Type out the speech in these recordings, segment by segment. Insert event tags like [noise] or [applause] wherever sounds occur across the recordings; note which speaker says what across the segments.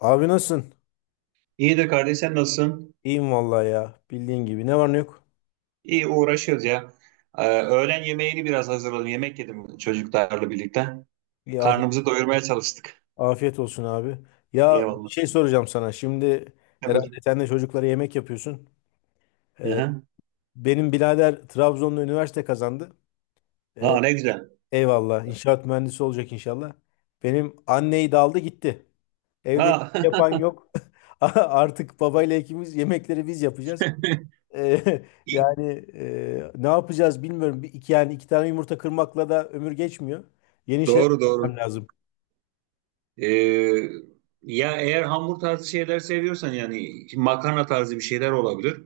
Speaker 1: Abi nasılsın?
Speaker 2: İyidir kardeş sen nasılsın?
Speaker 1: İyiyim vallahi ya. Bildiğin gibi. Ne var ne yok?
Speaker 2: İyi uğraşıyoruz ya. Öğlen yemeğini biraz hazırladım. Yemek yedim çocuklarla birlikte.
Speaker 1: İyi. af-
Speaker 2: Karnımızı doyurmaya çalıştık.
Speaker 1: afiyet olsun abi. Ya şey
Speaker 2: Eyvallah.
Speaker 1: soracağım sana. Şimdi
Speaker 2: Ha, buyur.
Speaker 1: herhalde sen de çocuklara yemek yapıyorsun. Ee,
Speaker 2: Aha.
Speaker 1: Benim birader Trabzon'da üniversite kazandı. Ee,
Speaker 2: Ha, ne güzel.
Speaker 1: Eyvallah. İnşaat mühendisi olacak inşallah. Benim anneyi de aldı gitti. Evde
Speaker 2: Ha.
Speaker 1: yemek yapan yok. [laughs] Artık babayla ikimiz yemekleri biz yapacağız. Eee,
Speaker 2: [laughs]
Speaker 1: [laughs]
Speaker 2: İyi.
Speaker 1: yani ne yapacağız bilmiyorum. Bir, iki, yani iki tane yumurta kırmakla da ömür geçmiyor. Yeni şeyler
Speaker 2: Doğru
Speaker 1: yapmam
Speaker 2: doğru.
Speaker 1: lazım.
Speaker 2: Ee, ya eğer hamur tarzı şeyler seviyorsan yani makarna tarzı bir şeyler olabilir.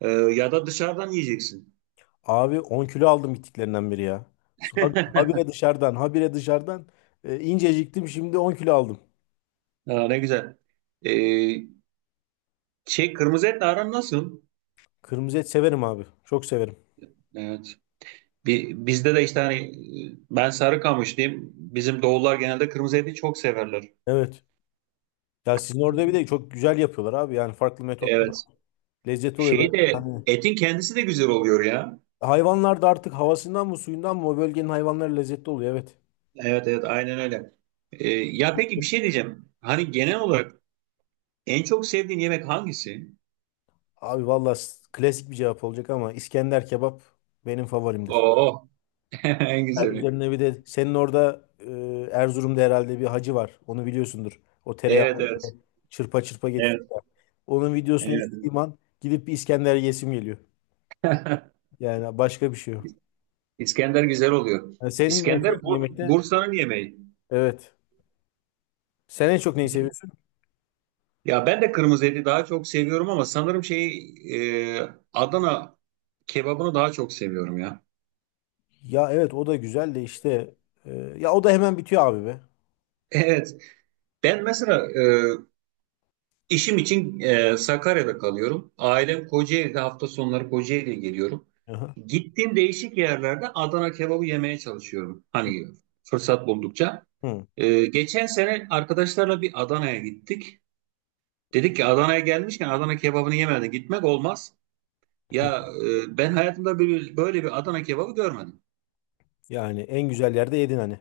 Speaker 2: Ya da dışarıdan yiyeceksin.
Speaker 1: Abi 10 kilo aldım gittiklerinden beri ya. Habire
Speaker 2: [laughs]
Speaker 1: dışarıdan, habire dışarıdan. İnceciktim şimdi 10 kilo aldım.
Speaker 2: Ha, ne güzel. Ee, şey kırmızı etle aran nasıl?
Speaker 1: Kırmızı et severim abi. Çok severim.
Speaker 2: Evet. Bizde de işte hani ben Sarıkamışlıyım. Bizim doğullar genelde kırmızı eti çok severler.
Speaker 1: Evet. Ya sizin orada bir de çok güzel yapıyorlar abi. Yani farklı metotlar,
Speaker 2: Evet.
Speaker 1: lezzetli oluyor böyle.
Speaker 2: Şey de
Speaker 1: Yani
Speaker 2: etin kendisi de güzel oluyor ya.
Speaker 1: hayvanlar da artık havasından mı suyundan mı, o bölgenin hayvanları lezzetli oluyor. Evet.
Speaker 2: Evet evet aynen öyle. Ya peki bir şey diyeceğim. Hani genel olarak en çok sevdiğin yemek hangisi?
Speaker 1: Abi valla klasik bir cevap olacak ama İskender kebap benim favorimdir.
Speaker 2: Oo. [laughs] En
Speaker 1: Yani
Speaker 2: güzeli.
Speaker 1: üzerine bir de senin orada Erzurum'da herhalde bir hacı var. Onu biliyorsundur. O tereyağı
Speaker 2: Evet evet.
Speaker 1: böyle çırpa çırpa getiriyor
Speaker 2: Evet
Speaker 1: ya. Onun videosunu
Speaker 2: evet.
Speaker 1: izlediğim an gidip bir İskender yesim geliyor. Yani başka bir şey yok.
Speaker 2: İskender güzel oluyor.
Speaker 1: Yani senin en sevdiğin
Speaker 2: İskender
Speaker 1: yemek ne?
Speaker 2: Bursa'nın yemeği.
Speaker 1: Evet. Sen en çok neyi seviyorsun?
Speaker 2: Ya ben de kırmızı eti daha çok seviyorum ama sanırım şey Adana kebabını daha çok seviyorum ya. [laughs]
Speaker 1: Ya evet, o da güzel de işte, e, ya o da hemen bitiyor abi be.
Speaker 2: Evet. Ben mesela işim için Sakarya'da kalıyorum. Ailem Kocaeli'de hafta sonları Kocaeli'ye geliyorum.
Speaker 1: Aha.
Speaker 2: Gittiğim değişik yerlerde Adana kebabı yemeye çalışıyorum. Hani fırsat buldukça.
Speaker 1: Hı.
Speaker 2: Geçen sene arkadaşlarla bir Adana'ya gittik. Dedik ki Adana'ya gelmişken Adana kebabını yemeden gitmek olmaz. Ya ben hayatımda böyle bir Adana kebabı görmedim.
Speaker 1: Yani en güzel yerde yedin hani.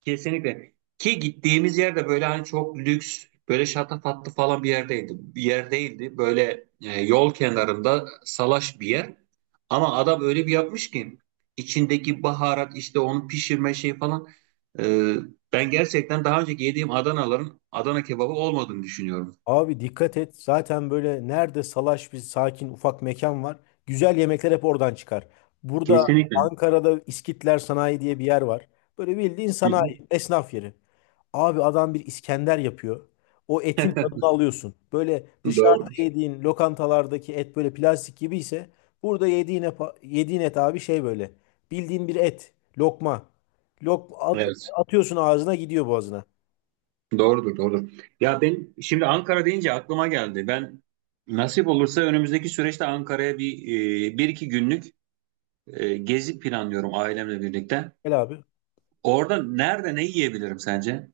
Speaker 2: Kesinlikle. Ki gittiğimiz yerde böyle hani çok lüks, böyle şatafatlı falan bir yerdeydi. Bir yer değildi. Böyle yol kenarında salaş bir yer. Ama adam öyle bir yapmış ki içindeki baharat işte onu pişirme şey falan. E, ben gerçekten daha önceki yediğim Adanaların Adana kebabı olmadığını düşünüyorum.
Speaker 1: Abi dikkat et. Zaten böyle nerede salaş bir sakin ufak mekan var, güzel yemekler hep oradan çıkar. Burada
Speaker 2: Kesinlikle.
Speaker 1: Ankara'da İskitler Sanayi diye bir yer var. Böyle bildiğin
Speaker 2: Hı hı.
Speaker 1: sanayi, esnaf yeri. Abi adam bir İskender yapıyor. O etin tadını alıyorsun. Böyle dışarıda
Speaker 2: Doğrudur.
Speaker 1: yediğin lokantalardaki et böyle plastik gibi ise, burada yediğin, yediğin et abi şey böyle. Bildiğin bir et. Lokma. Lok at-
Speaker 2: Evet.
Speaker 1: atıyorsun ağzına, gidiyor boğazına.
Speaker 2: Doğrudur, doğrudur. Ya ben şimdi Ankara deyince aklıma geldi. Ben nasip olursa önümüzdeki süreçte Ankara'ya bir bir iki günlük gezi planlıyorum ailemle birlikte.
Speaker 1: Gel abi.
Speaker 2: Orada nerede ne yiyebilirim sence?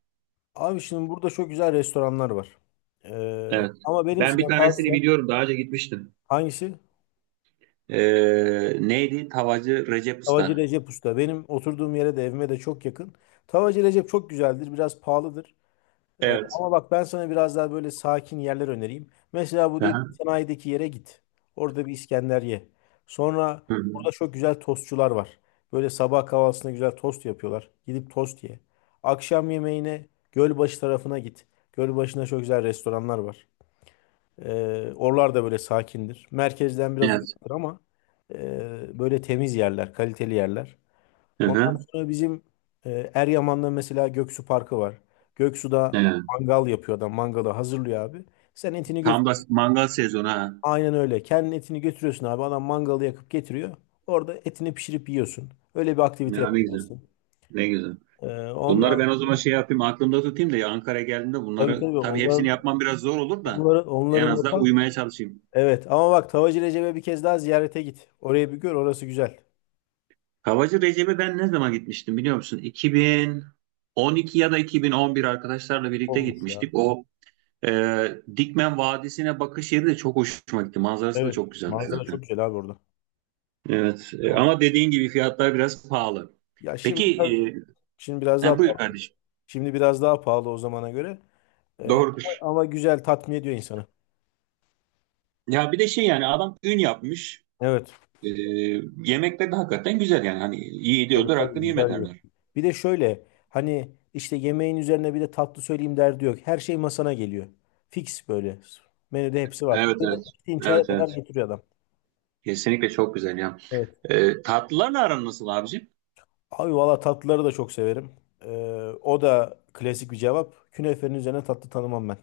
Speaker 1: Abi şimdi burada çok güzel restoranlar var.
Speaker 2: Evet.
Speaker 1: Ama benim
Speaker 2: Ben bir
Speaker 1: sana
Speaker 2: tanesini
Speaker 1: tavsiyem,
Speaker 2: biliyorum. Daha önce gitmiştim.
Speaker 1: hangisi?
Speaker 2: Neydi? Tavacı Recep
Speaker 1: Tavacı
Speaker 2: Usta.
Speaker 1: Recep Usta. Benim oturduğum yere de evime de çok yakın. Tavacı Recep çok güzeldir. Biraz pahalıdır.
Speaker 2: Evet.
Speaker 1: Ama bak, ben sana biraz daha böyle sakin yerler önereyim. Mesela bu değil,
Speaker 2: Aha.
Speaker 1: sanayideki yere git. Orada bir İskender ye. Sonra
Speaker 2: Hı
Speaker 1: burada
Speaker 2: hı.
Speaker 1: çok güzel tostçular var. Böyle sabah kahvaltısında güzel tost yapıyorlar. Gidip tost ye. Akşam yemeğine Gölbaşı tarafına git. Gölbaşı'nda çok güzel restoranlar var. Oralar da böyle sakindir. Merkezden biraz
Speaker 2: Evet.
Speaker 1: uzaktır ama böyle temiz yerler, kaliteli yerler.
Speaker 2: Hı
Speaker 1: Ondan
Speaker 2: hı.
Speaker 1: sonra bizim Eryaman'da mesela Göksu Parkı var. Göksu'da
Speaker 2: Evet.
Speaker 1: mangal yapıyor adam. Mangalı hazırlıyor abi. Sen etini götür.
Speaker 2: Tam da mangal sezonu ha.
Speaker 1: Aynen öyle. Kendin etini götürüyorsun abi. Adam mangalı yakıp getiriyor. Orada etini pişirip yiyorsun. Öyle bir aktivite
Speaker 2: Ya ne güzel.
Speaker 1: yapıyorsun.
Speaker 2: Ne güzel.
Speaker 1: Ee,
Speaker 2: Bunları
Speaker 1: Onlar
Speaker 2: ben o zaman şey yapayım aklımda tutayım da ya Ankara'ya geldiğimde
Speaker 1: tabii
Speaker 2: bunları
Speaker 1: tabii
Speaker 2: tabii hepsini
Speaker 1: onların
Speaker 2: yapmam biraz zor olur da
Speaker 1: onların
Speaker 2: en
Speaker 1: onların
Speaker 2: azından uymaya çalışayım.
Speaker 1: Evet, ama bak Tavacı Recep'e bir kez daha ziyarete git. Orayı bir gör, orası güzel.
Speaker 2: Havacı Recep'e ben ne zaman gitmiştim biliyor musun? 2012 ya da 2011 arkadaşlarla birlikte
Speaker 1: Olmuş ya.
Speaker 2: gitmiştik. O e, Dikmen Vadisi'ne bakış yeri de çok hoşuma gitti. Manzarası da
Speaker 1: Evet.
Speaker 2: çok güzeldi
Speaker 1: Manzara çok
Speaker 2: zaten.
Speaker 1: güzel abi orada.
Speaker 2: Evet ama dediğin gibi fiyatlar biraz pahalı.
Speaker 1: Ya şimdi
Speaker 2: Peki
Speaker 1: şimdi biraz daha
Speaker 2: ha, buyur
Speaker 1: pahalı.
Speaker 2: kardeşim.
Speaker 1: Şimdi biraz daha pahalı o zamana göre. Ee,
Speaker 2: Doğrudur.
Speaker 1: ama ama güzel, tatmin ediyor insanı.
Speaker 2: Ya bir de şey yani adam ün yapmış.
Speaker 1: Evet.
Speaker 2: E, yemekleri de hakikaten güzel yani. Hani iyi
Speaker 1: Tabii
Speaker 2: ediyordur
Speaker 1: tabii
Speaker 2: hakkını yeme
Speaker 1: güzel diyor.
Speaker 2: derler.
Speaker 1: Bir de şöyle hani işte, yemeğin üzerine bir de tatlı söyleyeyim derdi yok, her şey masana geliyor. Fix böyle. Menüde hepsi var.
Speaker 2: Evet
Speaker 1: Çayına,
Speaker 2: evet.
Speaker 1: içtiğin
Speaker 2: Evet
Speaker 1: çaya kadar
Speaker 2: evet.
Speaker 1: getiriyor adam.
Speaker 2: Kesinlikle çok güzel ya.
Speaker 1: Evet.
Speaker 2: Tatlılarla aran nasıl abicim?
Speaker 1: Abi valla tatlıları da çok severim. Ee, O da klasik bir cevap. Künefenin üzerine tatlı tanımam ben.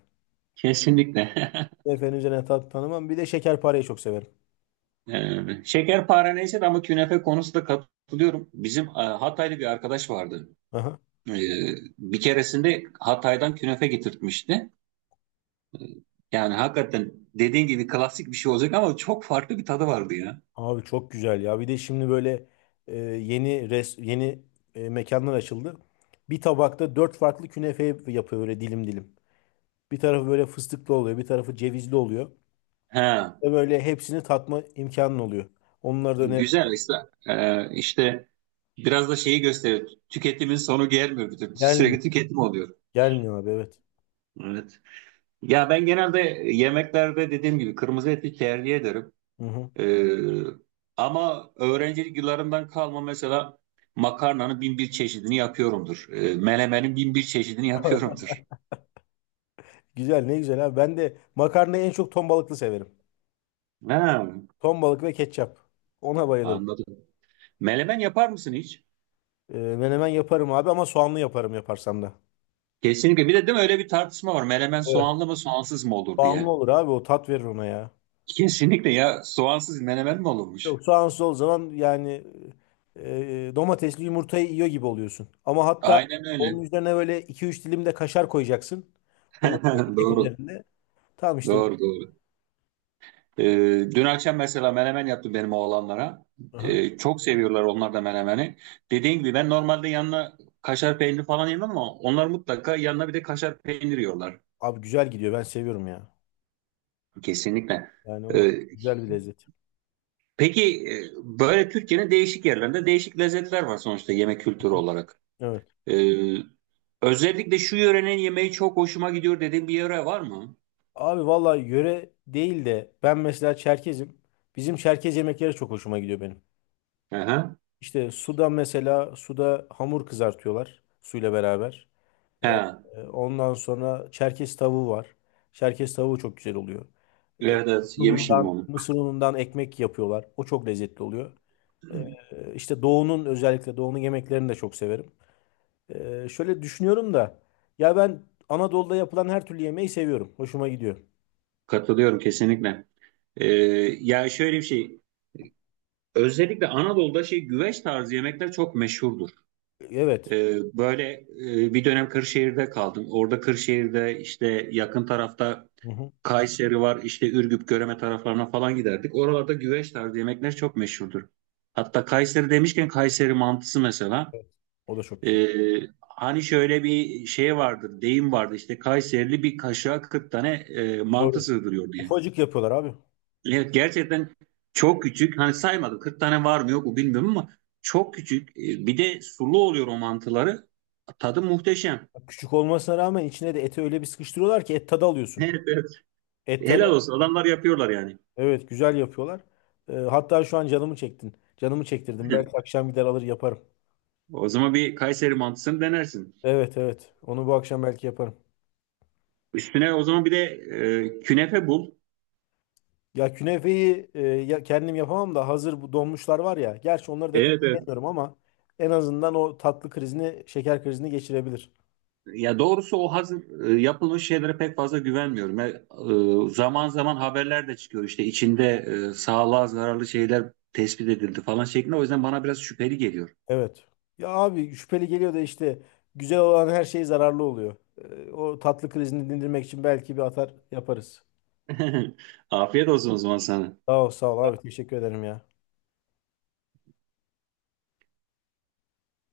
Speaker 2: Kesinlikle. [laughs]
Speaker 1: Künefenin üzerine tatlı tanımam. Bir de şekerpareyi çok severim.
Speaker 2: E, şekerpare neyse de ama künefe konusunda katılıyorum. Bizim Hataylı bir arkadaş vardı.
Speaker 1: Aha.
Speaker 2: E, bir keresinde Hatay'dan künefe getirtmişti. Yani hakikaten dediğin gibi klasik bir şey olacak ama çok farklı bir tadı vardı ya.
Speaker 1: Abi çok güzel ya. Bir de şimdi böyle, yeni mekanlar açıldı. Bir tabakta dört farklı künefe yapıyor böyle, dilim dilim. Bir tarafı böyle fıstıklı oluyor, bir tarafı cevizli oluyor.
Speaker 2: He.
Speaker 1: Ve böyle hepsini tatma imkanın oluyor. Onları da
Speaker 2: Güzel
Speaker 1: öneririm.
Speaker 2: işte. Biraz da şeyi gösteriyor. Tüketimin sonu gelmiyor bir türlü.
Speaker 1: Gelmiyor.
Speaker 2: Sürekli tüketim oluyor.
Speaker 1: Gelmiyor abi, evet.
Speaker 2: Evet. Ya ben genelde yemeklerde dediğim gibi kırmızı eti tercih ederim.
Speaker 1: Hı hı.
Speaker 2: Ee, ama öğrencilik yıllarımdan kalma mesela makarnanın bin bir çeşidini yapıyorumdur. Melemenin bin bir çeşidini yapıyorumdur.
Speaker 1: [laughs] Güzel, ne güzel abi. Ben de makarnayı en çok ton balıklı severim.
Speaker 2: Ha,
Speaker 1: Ton balık ve ketçap. Ona bayılırım.
Speaker 2: anladım. Melemen yapar mısın hiç?
Speaker 1: Menemen yaparım abi, ama soğanlı yaparım, yaparsam da.
Speaker 2: Kesinlikle. Bir de değil mi öyle bir tartışma var. Melemen
Speaker 1: Evet.
Speaker 2: soğanlı mı soğansız mı olur
Speaker 1: Soğanlı
Speaker 2: diye.
Speaker 1: olur abi, o tat verir ona ya.
Speaker 2: Kesinlikle ya soğansız menemen mi olurmuş?
Speaker 1: Yok, sağın sol zaman yani, e, domatesli yumurtayı yiyor gibi oluyorsun. Ama hatta
Speaker 2: Aynen
Speaker 1: onun
Speaker 2: öyle.
Speaker 1: üzerine böyle 2-3 dilim de kaşar koyacaksın. O böyle
Speaker 2: [laughs]
Speaker 1: ekmek
Speaker 2: Doğru.
Speaker 1: üzerinde. Tamam işte.
Speaker 2: Doğru doğru. Ee, dün akşam mesela menemen yaptım benim oğlanlara.
Speaker 1: Aha.
Speaker 2: Çok seviyorlar onlar da menemeni. Dediğim gibi ben normalde yanına kaşar peyniri falan yemem ama onlar mutlaka yanına bir de kaşar peynir yiyorlar.
Speaker 1: Abi güzel gidiyor, ben seviyorum ya.
Speaker 2: Kesinlikle.
Speaker 1: Yani o
Speaker 2: Ee,
Speaker 1: güzel bir lezzet.
Speaker 2: peki e, böyle Türkiye'nin değişik yerlerinde değişik lezzetler var sonuçta yemek kültürü olarak.
Speaker 1: Evet.
Speaker 2: Ee, özellikle şu yörenin yemeği çok hoşuma gidiyor dediğin bir yere var mı?
Speaker 1: Abi vallahi yöre değil de, ben mesela Çerkezim. Bizim Çerkez yemekleri çok hoşuma gidiyor benim.
Speaker 2: Aha.
Speaker 1: İşte suda mesela, suda hamur kızartıyorlar suyla beraber. E,
Speaker 2: He.
Speaker 1: Ondan sonra Çerkez tavuğu var. Çerkez tavuğu çok güzel oluyor. E,
Speaker 2: Evet, evet. Yemişim onu.
Speaker 1: mısır unundan ekmek yapıyorlar. O çok lezzetli oluyor. İşte doğunun, özellikle doğunun yemeklerini de çok severim. Şöyle düşünüyorum da, ya ben Anadolu'da yapılan her türlü yemeği seviyorum. Hoşuma gidiyor.
Speaker 2: Katılıyorum kesinlikle. Ee, ya şöyle bir şey, özellikle Anadolu'da şey güveç tarzı yemekler çok meşhurdur.
Speaker 1: Evet.
Speaker 2: Böyle bir dönem Kırşehir'de kaldım. Orada Kırşehir'de işte yakın tarafta
Speaker 1: Hı hı.
Speaker 2: Kayseri var, işte Ürgüp, Göreme taraflarına falan giderdik. Oralarda güveç tarzı yemekler çok meşhurdur. Hatta Kayseri demişken Kayseri mantısı mesela.
Speaker 1: Evet. O da çok güzel.
Speaker 2: Ee, hani şöyle bir şey vardır, deyim vardı işte Kayserili bir kaşığa 40 tane mantı
Speaker 1: Doğru.
Speaker 2: sığdırıyor diye.
Speaker 1: Ufacık yapıyorlar abi.
Speaker 2: Evet gerçekten çok küçük. Hani saymadım 40 tane var mı yok mu bilmiyorum ama çok küçük. Bir de sulu oluyor o mantıları. Tadı muhteşem. [laughs]
Speaker 1: Küçük olmasına rağmen içine de eti öyle bir sıkıştırıyorlar ki et tadı alıyorsun.
Speaker 2: Evet, evet.
Speaker 1: Et tadı
Speaker 2: Helal olsun. Adamlar yapıyorlar yani.
Speaker 1: Evet, güzel yapıyorlar. Hatta şu an canımı çektin. Canımı çektirdin. Belki
Speaker 2: [laughs]
Speaker 1: akşam gider alır yaparım.
Speaker 2: O zaman bir Kayseri mantısını denersin.
Speaker 1: Evet evet. Onu bu akşam belki yaparım.
Speaker 2: Üstüne o zaman bir de künefe bul.
Speaker 1: Ya künefeyi, ya kendim yapamam da hazır bu donmuşlar var ya. Gerçi onları da pek
Speaker 2: Evet, evet.
Speaker 1: sevmiyorum, ama en azından o tatlı krizini, şeker krizini geçirebilir.
Speaker 2: Ya doğrusu o hazır yapılmış şeylere pek fazla güvenmiyorum. Zaman zaman haberler de çıkıyor işte içinde sağlığa zararlı şeyler tespit edildi falan şeklinde. O yüzden bana biraz şüpheli geliyor.
Speaker 1: Evet. Ya abi şüpheli geliyor da işte, güzel olan her şey zararlı oluyor. O tatlı krizini dindirmek için belki bir atar yaparız.
Speaker 2: [laughs] Afiyet olsun o zaman sana.
Speaker 1: Sağ ol sağ ol abi, teşekkür ederim ya.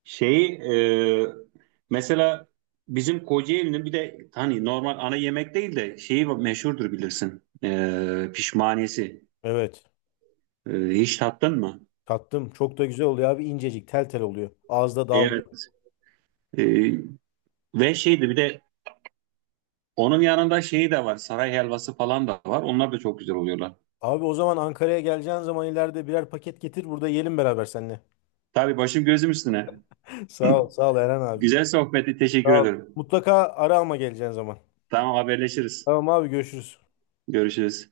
Speaker 2: Şeyi mesela bizim Kocaeli'nin bir de hani normal ana yemek değil de şeyi meşhurdur bilirsin. E, pişmaniyesi.
Speaker 1: Evet.
Speaker 2: Hiç tattın mı?
Speaker 1: Tattım. Çok da güzel oluyor abi. İncecik, tel tel oluyor. Ağızda
Speaker 2: Evet.
Speaker 1: dağılıyor.
Speaker 2: E, ve şeydi bir de onun yanında şeyi de var. Saray helvası falan da var. Onlar da çok güzel oluyorlar.
Speaker 1: Abi o zaman Ankara'ya geleceğin zaman ileride birer paket getir. Burada yiyelim beraber seninle.
Speaker 2: Tabii başım gözüm üstüne.
Speaker 1: [laughs] Sağ ol. Sağ ol Eren abi.
Speaker 2: Güzel sohbeti.
Speaker 1: Sağ
Speaker 2: Teşekkür
Speaker 1: ol.
Speaker 2: ederim.
Speaker 1: Mutlaka ara ama, geleceğin zaman.
Speaker 2: Tamam haberleşiriz.
Speaker 1: Tamam abi görüşürüz.
Speaker 2: Görüşürüz.